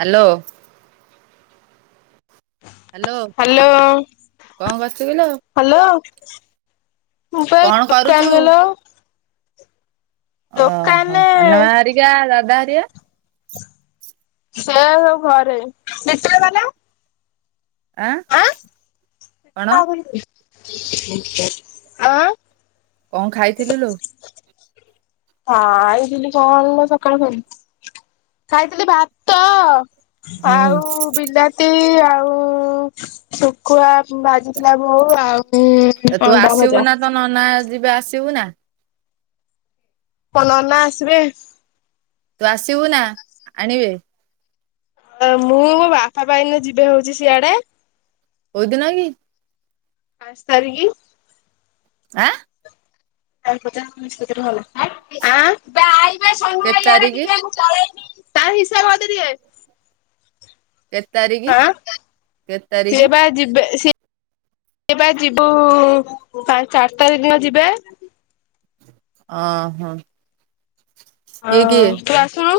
Hello. Hello hello, କଣ କରୁଛୁ କିଲୋ ହ୍ୟାଲୋ। ମୁଁ ପାଇ କଣ କରୁଛୁ? ଟାଇମ ନେଲ ଓହୋ ଦୋକାନରେ ସାନ ମା ହେରିକା ଆ ଦାଦା ହେରୀଆ? ସେ ସବୁ ଘରେ। ଆଁ କଣ ଆଁ [inaudible] ଆଁ। କଁ ଖାଇଥିଲୁ ଲୋ? ଖାଇଥିଲି କଣ ଲୋ ସକାଳୁ ଖ ଖାଇଥିଲି ଭାତ। ହୁଁ ଆଉ ବିଲାତି ଆଉ ଶୁଖୁଆ ଭାଜିଥିଲା ବୋଉ ଆଉ ତୁ ଅଣ୍ଡା ଆସିବୁ ଭଜା। ନା ତୋ ନନା ଯିବେ ଆସିବୁ ନା? କଣ ନନା ଆସିବେ? ତୁ ଆସିବୁ ନା ଆଣିବେ। ମୁଁ ମୋ ବାପା ପା ଏଇନୁ ଯିବେ ହଉଛି ସିଆଡେ। କଉଦିନ କି? ପାଞ୍ଚ ତାରିଖ। ଆଁ। [unintelligible] ଆଁ। ତାର କେତେ ତାରିଖ ହିସାବ ମୋତେ ଦିଏ। କେତେ ତାରିଖ। ଆଁ କେତେ ତାରିଖ? ସିଏ ବା ଯିବେ ସି ସିଏପା ଯିବୁ ପାଞ୍ଚ ଚାର ତାରିଖ ଦିନ ଯିବେ। ଅ ହଁ। ତୁ ଆସୁନୁ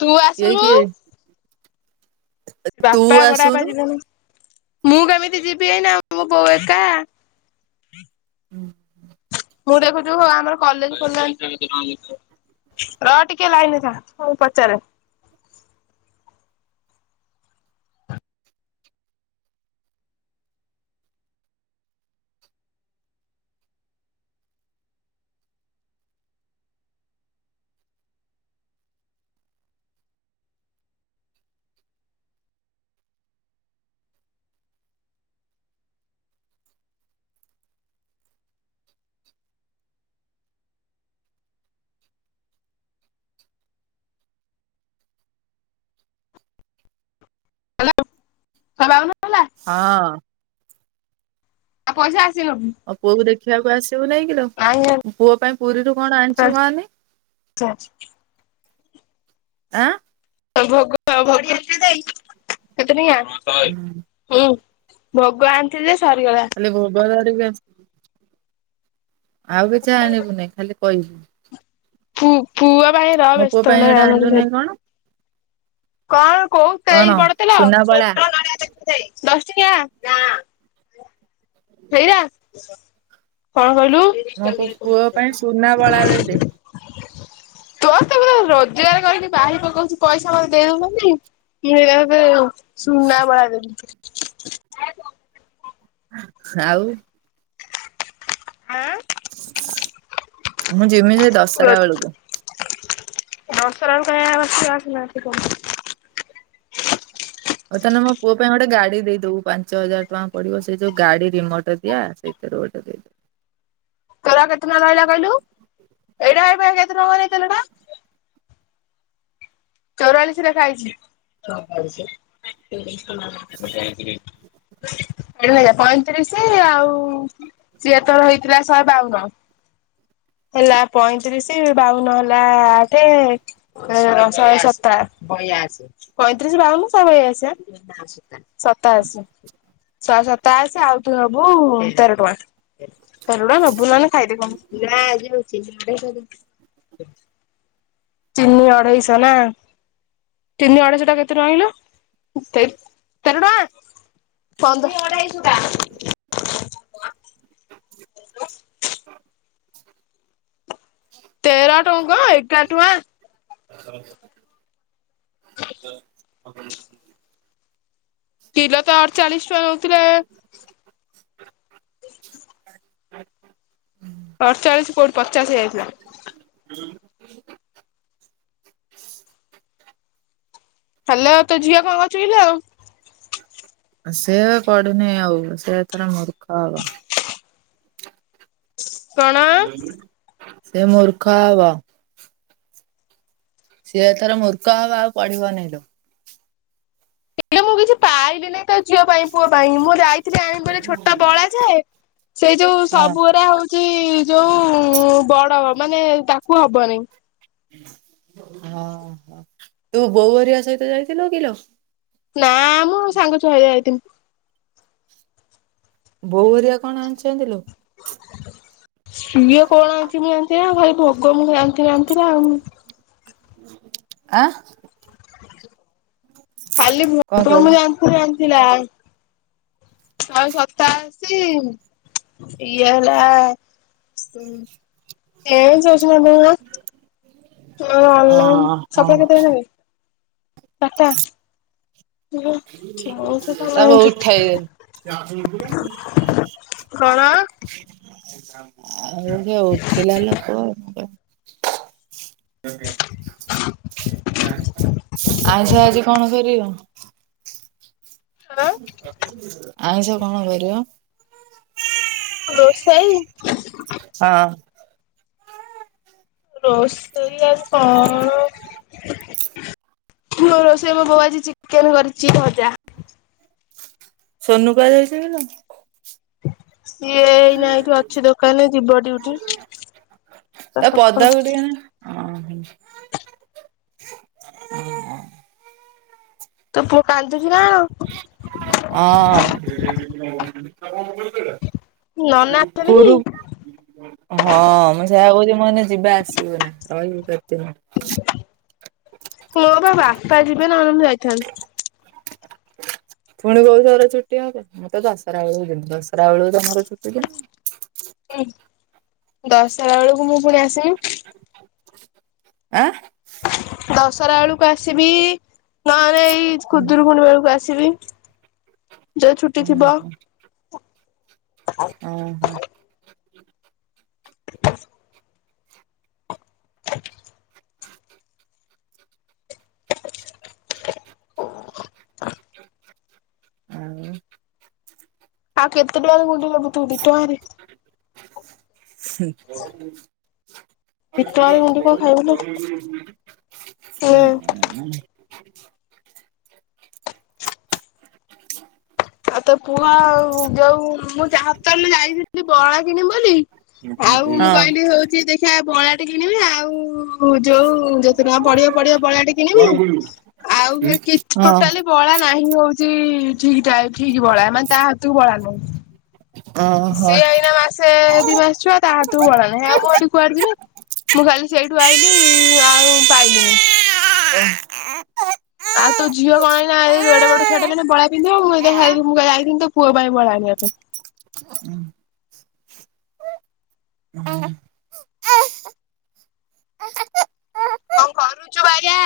ତୁ କିଏ ଆସୁନୁ। କିଏ ତୁ ବାପା ବଡବାପା ଆସୁନୁ ଯିବେ ନା ମୁଁ କେମିତି ଯିବି ଏଇନା ମୋ ବୋଉ ଏକା। ହୁଁ। ମୁଁ ଦେଖୁଛୁ ଆମର କଲେଜ ଖୋଲିଲା ରହ ଟିକେ ଲାଇନ ରେ ଥା ପଚାରେ। ହେଲା ଆଉ ତାହାଲେ ଆଉନ। ହଁ। ଆଉ ପଇସା ଆସିଲେ ନବୁ। ଆଉ ପୁଅ କୁ ଦେଖିବାକୁ ଆସିବୁନା କିଲୋ ନାଇଁ ମୋ ପୁଅ ପାଇଁ ପୁରୀରୁ କଣ ଆଣିଛୁ କହନି? [inaudible] ଆଁ। ଭୋଗ [inaudible] କେତେ ଟଙ୍କିଆ ହୁଁ। ଭୋଗ ଆଣିଥିଲି ଯେ ସରିଗଲା। ଖାଲି ଭୋଗ ଧରିକି ଆସିବୁ ଆଉ କିଛି ଆଣିବୁନି ଖାଲି କହିବୁ। ପୁ ପୁଅ ପାଇଁ ର ମୋ ପୁଅ ବ୍ୟସ୍ତ ପାଇଁ ହେଲେ ଏଇଟା ଜାହାଲେ ଆଣିଲୁନି ନେବି କଣ କଣ କୋଉ କଣ ଏଇ ବଡ ତେଲ ସୁନା ବଳା ଦଶ ଟଙ୍କିଆ ଟେ। ସେଇରା କଣ କହିଲୁ। ମୋ ପୁଅ ପାଇଁ ସୁନା ବଳା ଟେ ଦେ। ତୋର ତ ପେ ରୋଜଗାର କରିକି ବାହି ପକଉଛି ପଇସା ମତେ ଦେଇଦବୁନି କି। [inaudible] ସୁନା ବଳା ଦେବି। ଆଉ। ଆଁ। ମୁଁ ଯମି ସେଇ ଦଶହରା ବେଳକୁ। ଦଶହରା କାହିଁ ଆଉ ଆସିବୁ ଆସିନା ହଉ ତାହେଲେ ମୋ ପୁଅ ପାଇଁ ଗୋଟେ ଗାଡି ଦେଇଦବୁ ପାଞ୍ଚ ହଜାର ଟଙ୍କା ପଡିବ ସେ ଯୋଉ ଗାଡି ରିମୋଟ ଦିଆ ସେ। [inaudible] ତୋର ଆଉ କେତେ ତାଙ୍କ ରହିଲା କହିଲୁ ଏଇଟା ଏ କେତେ ଟଙ୍କା ତେଲଟା। ଚଉରାଳିସି ଲେଖା ହେଇଚି। [unintelligible] ପଇଁତିରିଶ ଆଉ ସିଏ ତୋର ହେଇଥିଲା ଶହେ ବାଉନ। ହେଲା ପଇଁତିରିଶ ବାଉନ ହେଲା ଆଠେ ଶହେ ସତା- ପଇଁତିରିଶ, ବାଉନ, ଶହେ ବୟାଅଶି ଆଁ। ସତାଅଶୀ, ଶହେ ସତାଅଶୀ ଆଉ ତୁ ନବୁ ତେର ଟଙ୍କା। ତେର ନବୁ ନହେଲେ ଖାଇଦେ କଣ। ଚିନି ଅଢେଇ ଶହ ନା? ଚିନି ଅଢ଼େଇ ଶହ ଟା କେତେ ଟଙ୍କା କହିଲ, ତେର ଟଙ୍କା? ପନ୍ଦର ତେର ଟଙ୍କା- ଏଗାର ଟଙ୍କା [inaudible] କିଲୋ ତ ଅଠଚାଳିଶ ଟଙ୍କା ନଉଥିଲେ ହୁଁ। ଅଠଚାଳିଶ କୋଉଠି ପଚାଶ ହେଇଯାଇଥିଲା। [inaudible] ହ୍ୟାଲୋ ତୋ ଝିଅ କଣଛି କିଲୋ? ସେ ପଢୁନି ଆଉ ସେ ଏଥର ମୂର୍ଖ ହବ। [inaudible] କଣ? ସେ ମୁର୍ଖ ହବ। ସିଏ ଏଥର ମୂର୍ଖ ହବ ଆଉ ପଢ଼ିବ ନେଇଁ ଲୋ। [unintelligible] ମୁଁ କିଛି ପାଇଲିନି ତୋ ଝିଅ ପାଇଁ ପୁଅ ପାଇଁ ମୁଁ ଯାଇ [unintelligible] ଆଣିବି ବୋଲି ଛୋଟ ବଳା ଯେ, ସେ ଯୋଉ ହଁ ସବୁଅରା ହଉ ଚି ଯୋଉ ବଡ଼ ମାନେ ତାକୁ ହବନି। ଅଃ ତୁ ବୋଉ ହେରିଆ ସହିତ ଯାଇଥିଲୁ କିଲୋ? ନା ମୁଁ ସାଙ୍ଗ ଛୁଆ ହେରିକା ଯାଇଥିଲୁ। ବୋଉ ହେରିଆ କଣ ଆଣିଛନ୍ତି ଲୋ? ସିଏ କଣ ଆଣିଛି ମୁଁ ଜାଣିଛି ନା ଖାଲି ଭୋଗ ମୁଁ ଆଣିଥିଲି ଆଣିଥିଲା ଆଉ। ଆଁ? ଖାଲି କଣ ଭୋଗ କହିଲୁ ମୁଁ ଜାଣିଥିଲି ଆଣିଥିଲା। ଶହେ ସତାଅଶୀ, ଇଏ ହେଲା। ଓହୋ [unintelligible] [unintelligible] [unintelligible] ଚାରିଟା ତାକୁ ଉଠେଇଦେ। କଣ? ଆଉ ସେ ଉଠିଲା ଲୋକ। [inaudible] ଆଇଁଷ ଆଜି କଣ କରିବ? ଆଁ ଆଇଁଷ କଣ କରିବ? ରୋଷେଇ? ହଁ। ରୋଷେଇ ଆଜି କଅଣ ମୁଁ ରୋଷେଇ ମୋ ବୋଉ ଆଜି ଚିକେନ କରିଛି ଭଜା। ସୋନୁ କୁଆଡ଼େ ଯାଇଛି କିଲୋ? ସିଏ ଏଇନା ଏଇଠି ଅଛି ଦୋକାନ ରେ ଯିବ ଡିଉଟି। [unintelligible] ଓହୋଃ। ଅଃ। ତୋ ପୁଅ କାନ୍ଦୁଛି ନା-ଣ ଅଁ। ନନା ଆସିଛନ୍ତି କି? କୁରୁ ହଁ, ମୁଁ ସେୟା କହୁଛି ମୁଁ [unintelligible] ଯିବ ଆସିବ ନା ରହିବ। [unintelligible] ହଉ ବାବା [unintelligible] ଯିବେ ନହେଲେ ମୁଁ ଯାଇଥାନ୍ତି। ପୁଣି କଉଥର ଛୁଟି ହବ ମୁଁ ତ ଦଶରାଳୁ ଯିବି ଦଶରା ବେଳକୁ ମୋର ଛୁଟି ହୁଁ ଦଶରା ବେଳକୁ ମୁଁ ପୁଣି ଆସିବି। ଆଁ? ଦଶରା ବେଳକୁ ଆସିବି ନହେଲେ ଏଇ ଖୁଦୁରୁକୁୁଣି ବେଳକୁ ଆସିବି। ଯଉ ଛୁଟି ଥିବ। ଉହୁଁ [inaudible] [inaudible] ଆଉ ଆଉ କେତେ ଟଙ୍କାରେ ଗୁଣ୍ଡି ନବୁ ତୁ ଦି ଟଙ୍କାରେ? [inaudible] ଦି ଟଙ୍କାରେ ଗୁଣ୍ଡି କଣ ହୁଁ ଖାଇବୁ ଲୋ। ହୁଁ ହୁଁ। ଆଉ ତୋ ପୁଅ ଆଉ ଯୋଉ ମୁଁ ଯାହାପା ଯାଇଥିଲି ବଳା କିଣିବି ବୋଲି ଆଉ ମୁଁ କହିଲି ହଉଛି ଦେଖିିବା ବଳା ଟେ କିଣିବି ଆଉ ହ ଯୋଉ ଯେତେ ଟଙ୍କା ପଡିବ ପଡିବ ବଳା ଟେ କିଣିବି ଆଉ ହେ କିଛି ଟୋଟାଲି ବଳା ନାହିଁ ହଉଛି ଠିକ ଟାଇ ଠିକ୍ ବଳା ମାନେ ତା ହାତକୁ ବଳା ନାହିଁ ହଁ ସିଏ ଓହୋ। ଏଇନା ମାସେ ଦି ମାସ ଛୁଆ ତା ହାତକୁ ବଳା ନାହି ଆଉ ମୁଁ ଏଠି କୁଆଡେ ଯିବି? ମୁଁ ଖାଲି ସେଇଠୁ ଆଇଲିି ଆଉ ପାଇଲିିନି ଆଉ ତୋ ଝିଅ କଣ ଏଇନା ଏଡେ ବଡ ଛୁଆଟେ ହେଲାଣି ବଳା ପିନ୍ଧିବାକୁ ମୁଁ [unintelligible] ମୁଁ ଯାଇଥାନ୍ତି ତୋ ପୁଅ ପାଇଁ ବଳା ଆଣିବା ପାଇଁ। [inaudible] କଣ କରୁଛୁ ବାୟା?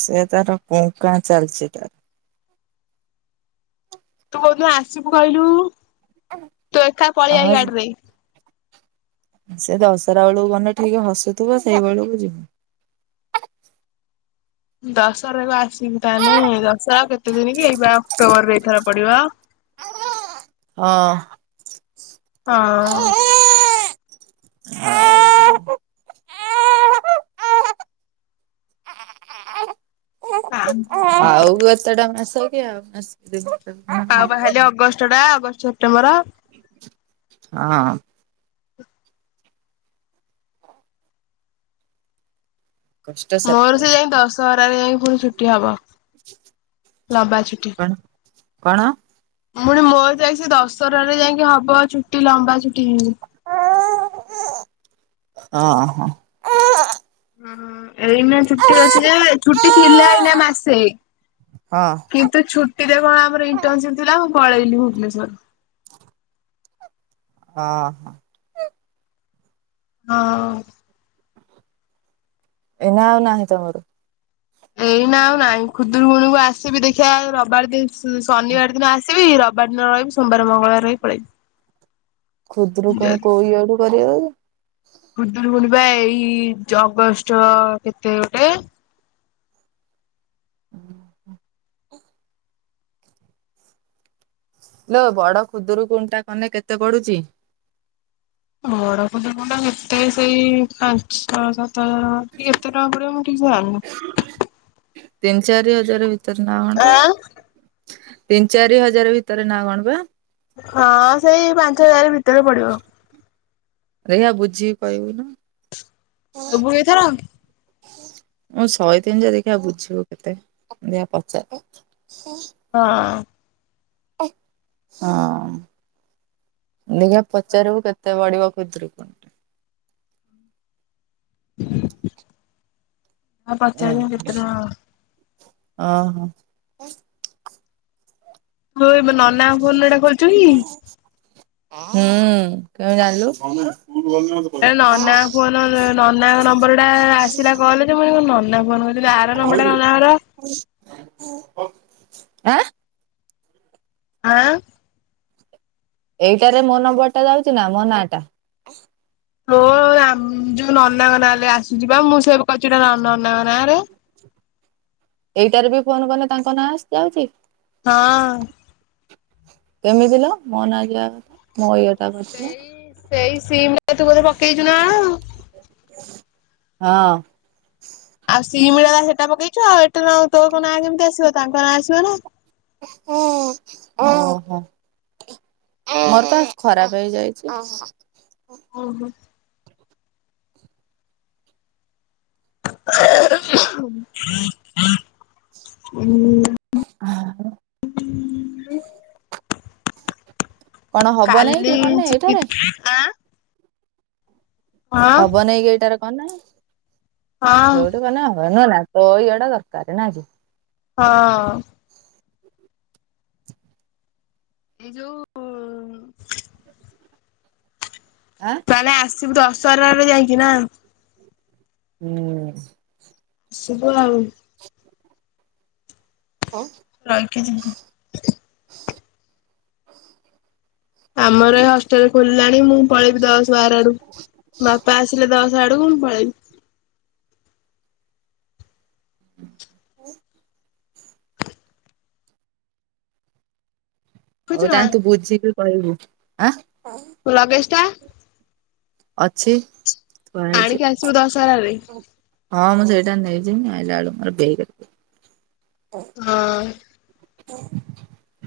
ସେ ତାର କୁଁ କାଁ ଚାଲିଛି ତାର। ତୁ କୋଉ ଦିନ ଆସିବୁ କହିଲୁ? ତୁ ଏକା ପଳେଇ ଆ ଆମେ ଏଇ ଗାଡିରେ। ସେ ଦଶହରା ବେଳକୁ ଗଣ୍ଡେ ଟିକେ ହସୁଥିବ ସେଇ ବେଳକୁ ଯିବ। ଦଶହରାକୁ ଆସିବୁ ତାନେ ଦଶରା କେତେ ଦିନ କି ଏଇ ପା ଅକ୍ଟୋବର ଏଇଥର ପଡିବ। ହଁ ହଁ [inaudible] [unintelligible] ଆଉ କେତେଟା ମାସ କି ଆଉ ମାସେ ଦି ମାସ ଆଉ ପା ଖାଲି ଅଗଷ୍ଟ ଟା ଅଗଷ୍ଟ, ସେପ୍ଟେମ୍ବର। ହଁ କଷ୍ଟ ମୋର ସେତେ ସେ ଯାଇଁ ଦଶହରାରେ ଯାଇକି ପୁଣି ଛୁଟି ହବ। ଲମ୍ବା ଛୁଟି କଣ କଣ? ପୁଣି ମୋର ଯାଇ ସେ ଦଶହରାରେ ଯାଇକି ହବ ଛୁଟି ଲମ୍ବା ଛୁଟି। ଅ ହଁ ହୁଁଉ ଏଇନେ ଛୁ ହଁ ଟି ଅଛି ଯେ ଛୁଟି ଥିଲା ଏଇନା ମାସେ। କିନ୍ତୁ ଛୁ ଟିକେ କଣ ଆମର ଇଣ୍ଟର୍ନସିପ ଥିଲା ମୁଁ ପଳେଇଲିି ଭୁବନେଶ୍ଵର। ହଁ ହ ହଁ ଏଇନା ଆଉ ନାହିଁ ତମର? ଏଇନା ଆଉ ନାଇଁ ଖୁଦୁରୁକୁୁଣୀକୁ ଆସିବି ଦେଖିବା ରବିବାର ଦିନ ଶନିବାର ଦିନ ଆସିବି ରବ ବାର ଦିନ ରହିବି ସୋମବାର, ମଙ୍ଗଳବାର ରହି ପଳେଇବି। ଖୁଦୁରୁକୁୁଣି କୋଉ ଇଆଡୁ କରିବକି? ଖୁଦୁରୁକୁଣୀ ପା ଏଇ ଅଗଷ୍ଟ କେତେରେ ଗୋଟେ। ଉ ହୁଁ ଇଲୋ ବଡ ଖୁଦୁରୁକୁଣୀ କନେ କେତେ ପଡୁଛି? ବଡ ଖୁଦୁରୁକୁଣୀ ଟା କେତେ ସେଇ ପାଞ୍ଚ ଛଅ ଶହ ତ କେତେ ଟଙ୍କା ପଡିବ ମୁଁ ଠିକ ସେ ଜାଣିନି। ତିନି ଚାରି ହଜାର ଭିତରେ ନା କଣ ଆ ପା? ତିନି ଚାରି ହଜାର ଭିତରେ ନା କଣ ପା? ହଁ ସେଇ ପାଞ୍ଚ ହଜାର ଭିତରେ ପଡିବ। ଦେଖିଆ ବୁଝିକି କହିବୁ ନା। ଦେବୁ କି ଏଇଥର? ମୁଁ ଶହେ ତିନି ଯା ଦେଖିବା ବୁଝିବୁ କେତେ ଦେଖିଆ ପଚାରେ। ହଁ। ହଁ। ଦେଖିଆ ପଚାରିବୁ କେତେ ପଡିବ ଖୁଦୁରୁକୁଣୀ। ପଚାରିବି କେତେ ହଁ ଟଙ୍କା ଅ ହଁ। ବୋଉ ଏ ନନା ଙ୍କ ଫୋନ ରେ ଏଇଟା କରିଛୁ କି? ହଁ କେମିତି ଜାଣିଲୁ? ଏ ନନା ଫୋନ ନନାଙ୍କ ନମ୍ବର ଟା ଆସିଲା କଲ ଯେ ମୁଁ କଣ ନନା ଫୋନ କରିି ଆଁ ଆଁ ଏଇଟାରେ ମୋ ନମ୍ବର ଟା ଯାଉଚି ନା ମୋ ନାଁ ଟା? ହଁ ଆମ ଯୋଉଁ ନନାଙ୍କ ନାଁ ରେ ଆସୁଛି ବା ମୁଁ ସେଭେ କରିଛି ନନାଙ୍କ ନାଁ ରେ। ଏଇଟାରେ ବି ଫୋନ କଲେ ତାଙ୍କ ନାଁ ଆସି ଯାଉଚି? ହଁ। କେମିତି ଲୋ ମୋ ନାଁ ଯିବା କଥା ମୋ ଇଏଟା କରିଥିଲ ସେଇ ସେଇ ସିମ ଟା ତୁ ବୋଧେ ପକେଇଚୁ ନା କଣ। ହଁ ଆଉ ସିମ ଟା ସେଟା ପକେଇଛୁ ଆଉ ଏଠେ ନା ତୋ ନାଁ କେମିତି ଆସିବ ତାଙ୍କ ନାଁ ଆସିବ ନା। ଓହୋ। ମୋର ତ ଖରାପ ହେଇ ଯାଇଛି। ଉଁ ହୁଁ। ହୁଁ ଆଉ କଣ ହବ ନାଇଁ କାଲି କି କନେ ଯିବି ଏଇଟାରେ ଆଁ ହଁ ହବ ନେଇ କି ଏଇଟାର କନେ ହଁ ଯୋଉଠି କନେ ହବ ନୁହେଁ ନା? ତୋ ଇଏଟା ଦରକାର ନା କି। ହଁ ଏଇ ଯୋଉଁ ଆଁ ତାହେଲେ ଆସିବୁ ଦଶରା ରେ ଯାଇକି ନା? ହୁଁ ଆସିବୁ ଆଉ। ଆଉ ରହିକି ଯିବୁ। ଆମର [unintelligible] ଖୋଲିଲାଣି ମୁଁ ପଳେଇବି ଦଶ ବାର ଆଡକୁ ବାପା ଆସିଲେ ଦଶ ଆଡକୁ ମୁଁ ପଳେଇବି। ହ ବୁଝୁଛୁ ହଉ ନା ତାହାଲେ ତୁ ବୁଝିକି କହିବୁ ଆଁ? ତୋ ଲଗେଜ ଟା? ଅଛି ଥୁଆ ହେଇଚି। ଆଣିକି ଆସିବୁ ଦଶହରାରେ ହଁ ମୁଁ ସେଇଟା ନେଇଯିନି ଆଇଲା ବେଳୁ ମୋର ବେକେ ରେ ପୁରେଇ ହଁ। ହୁଁ।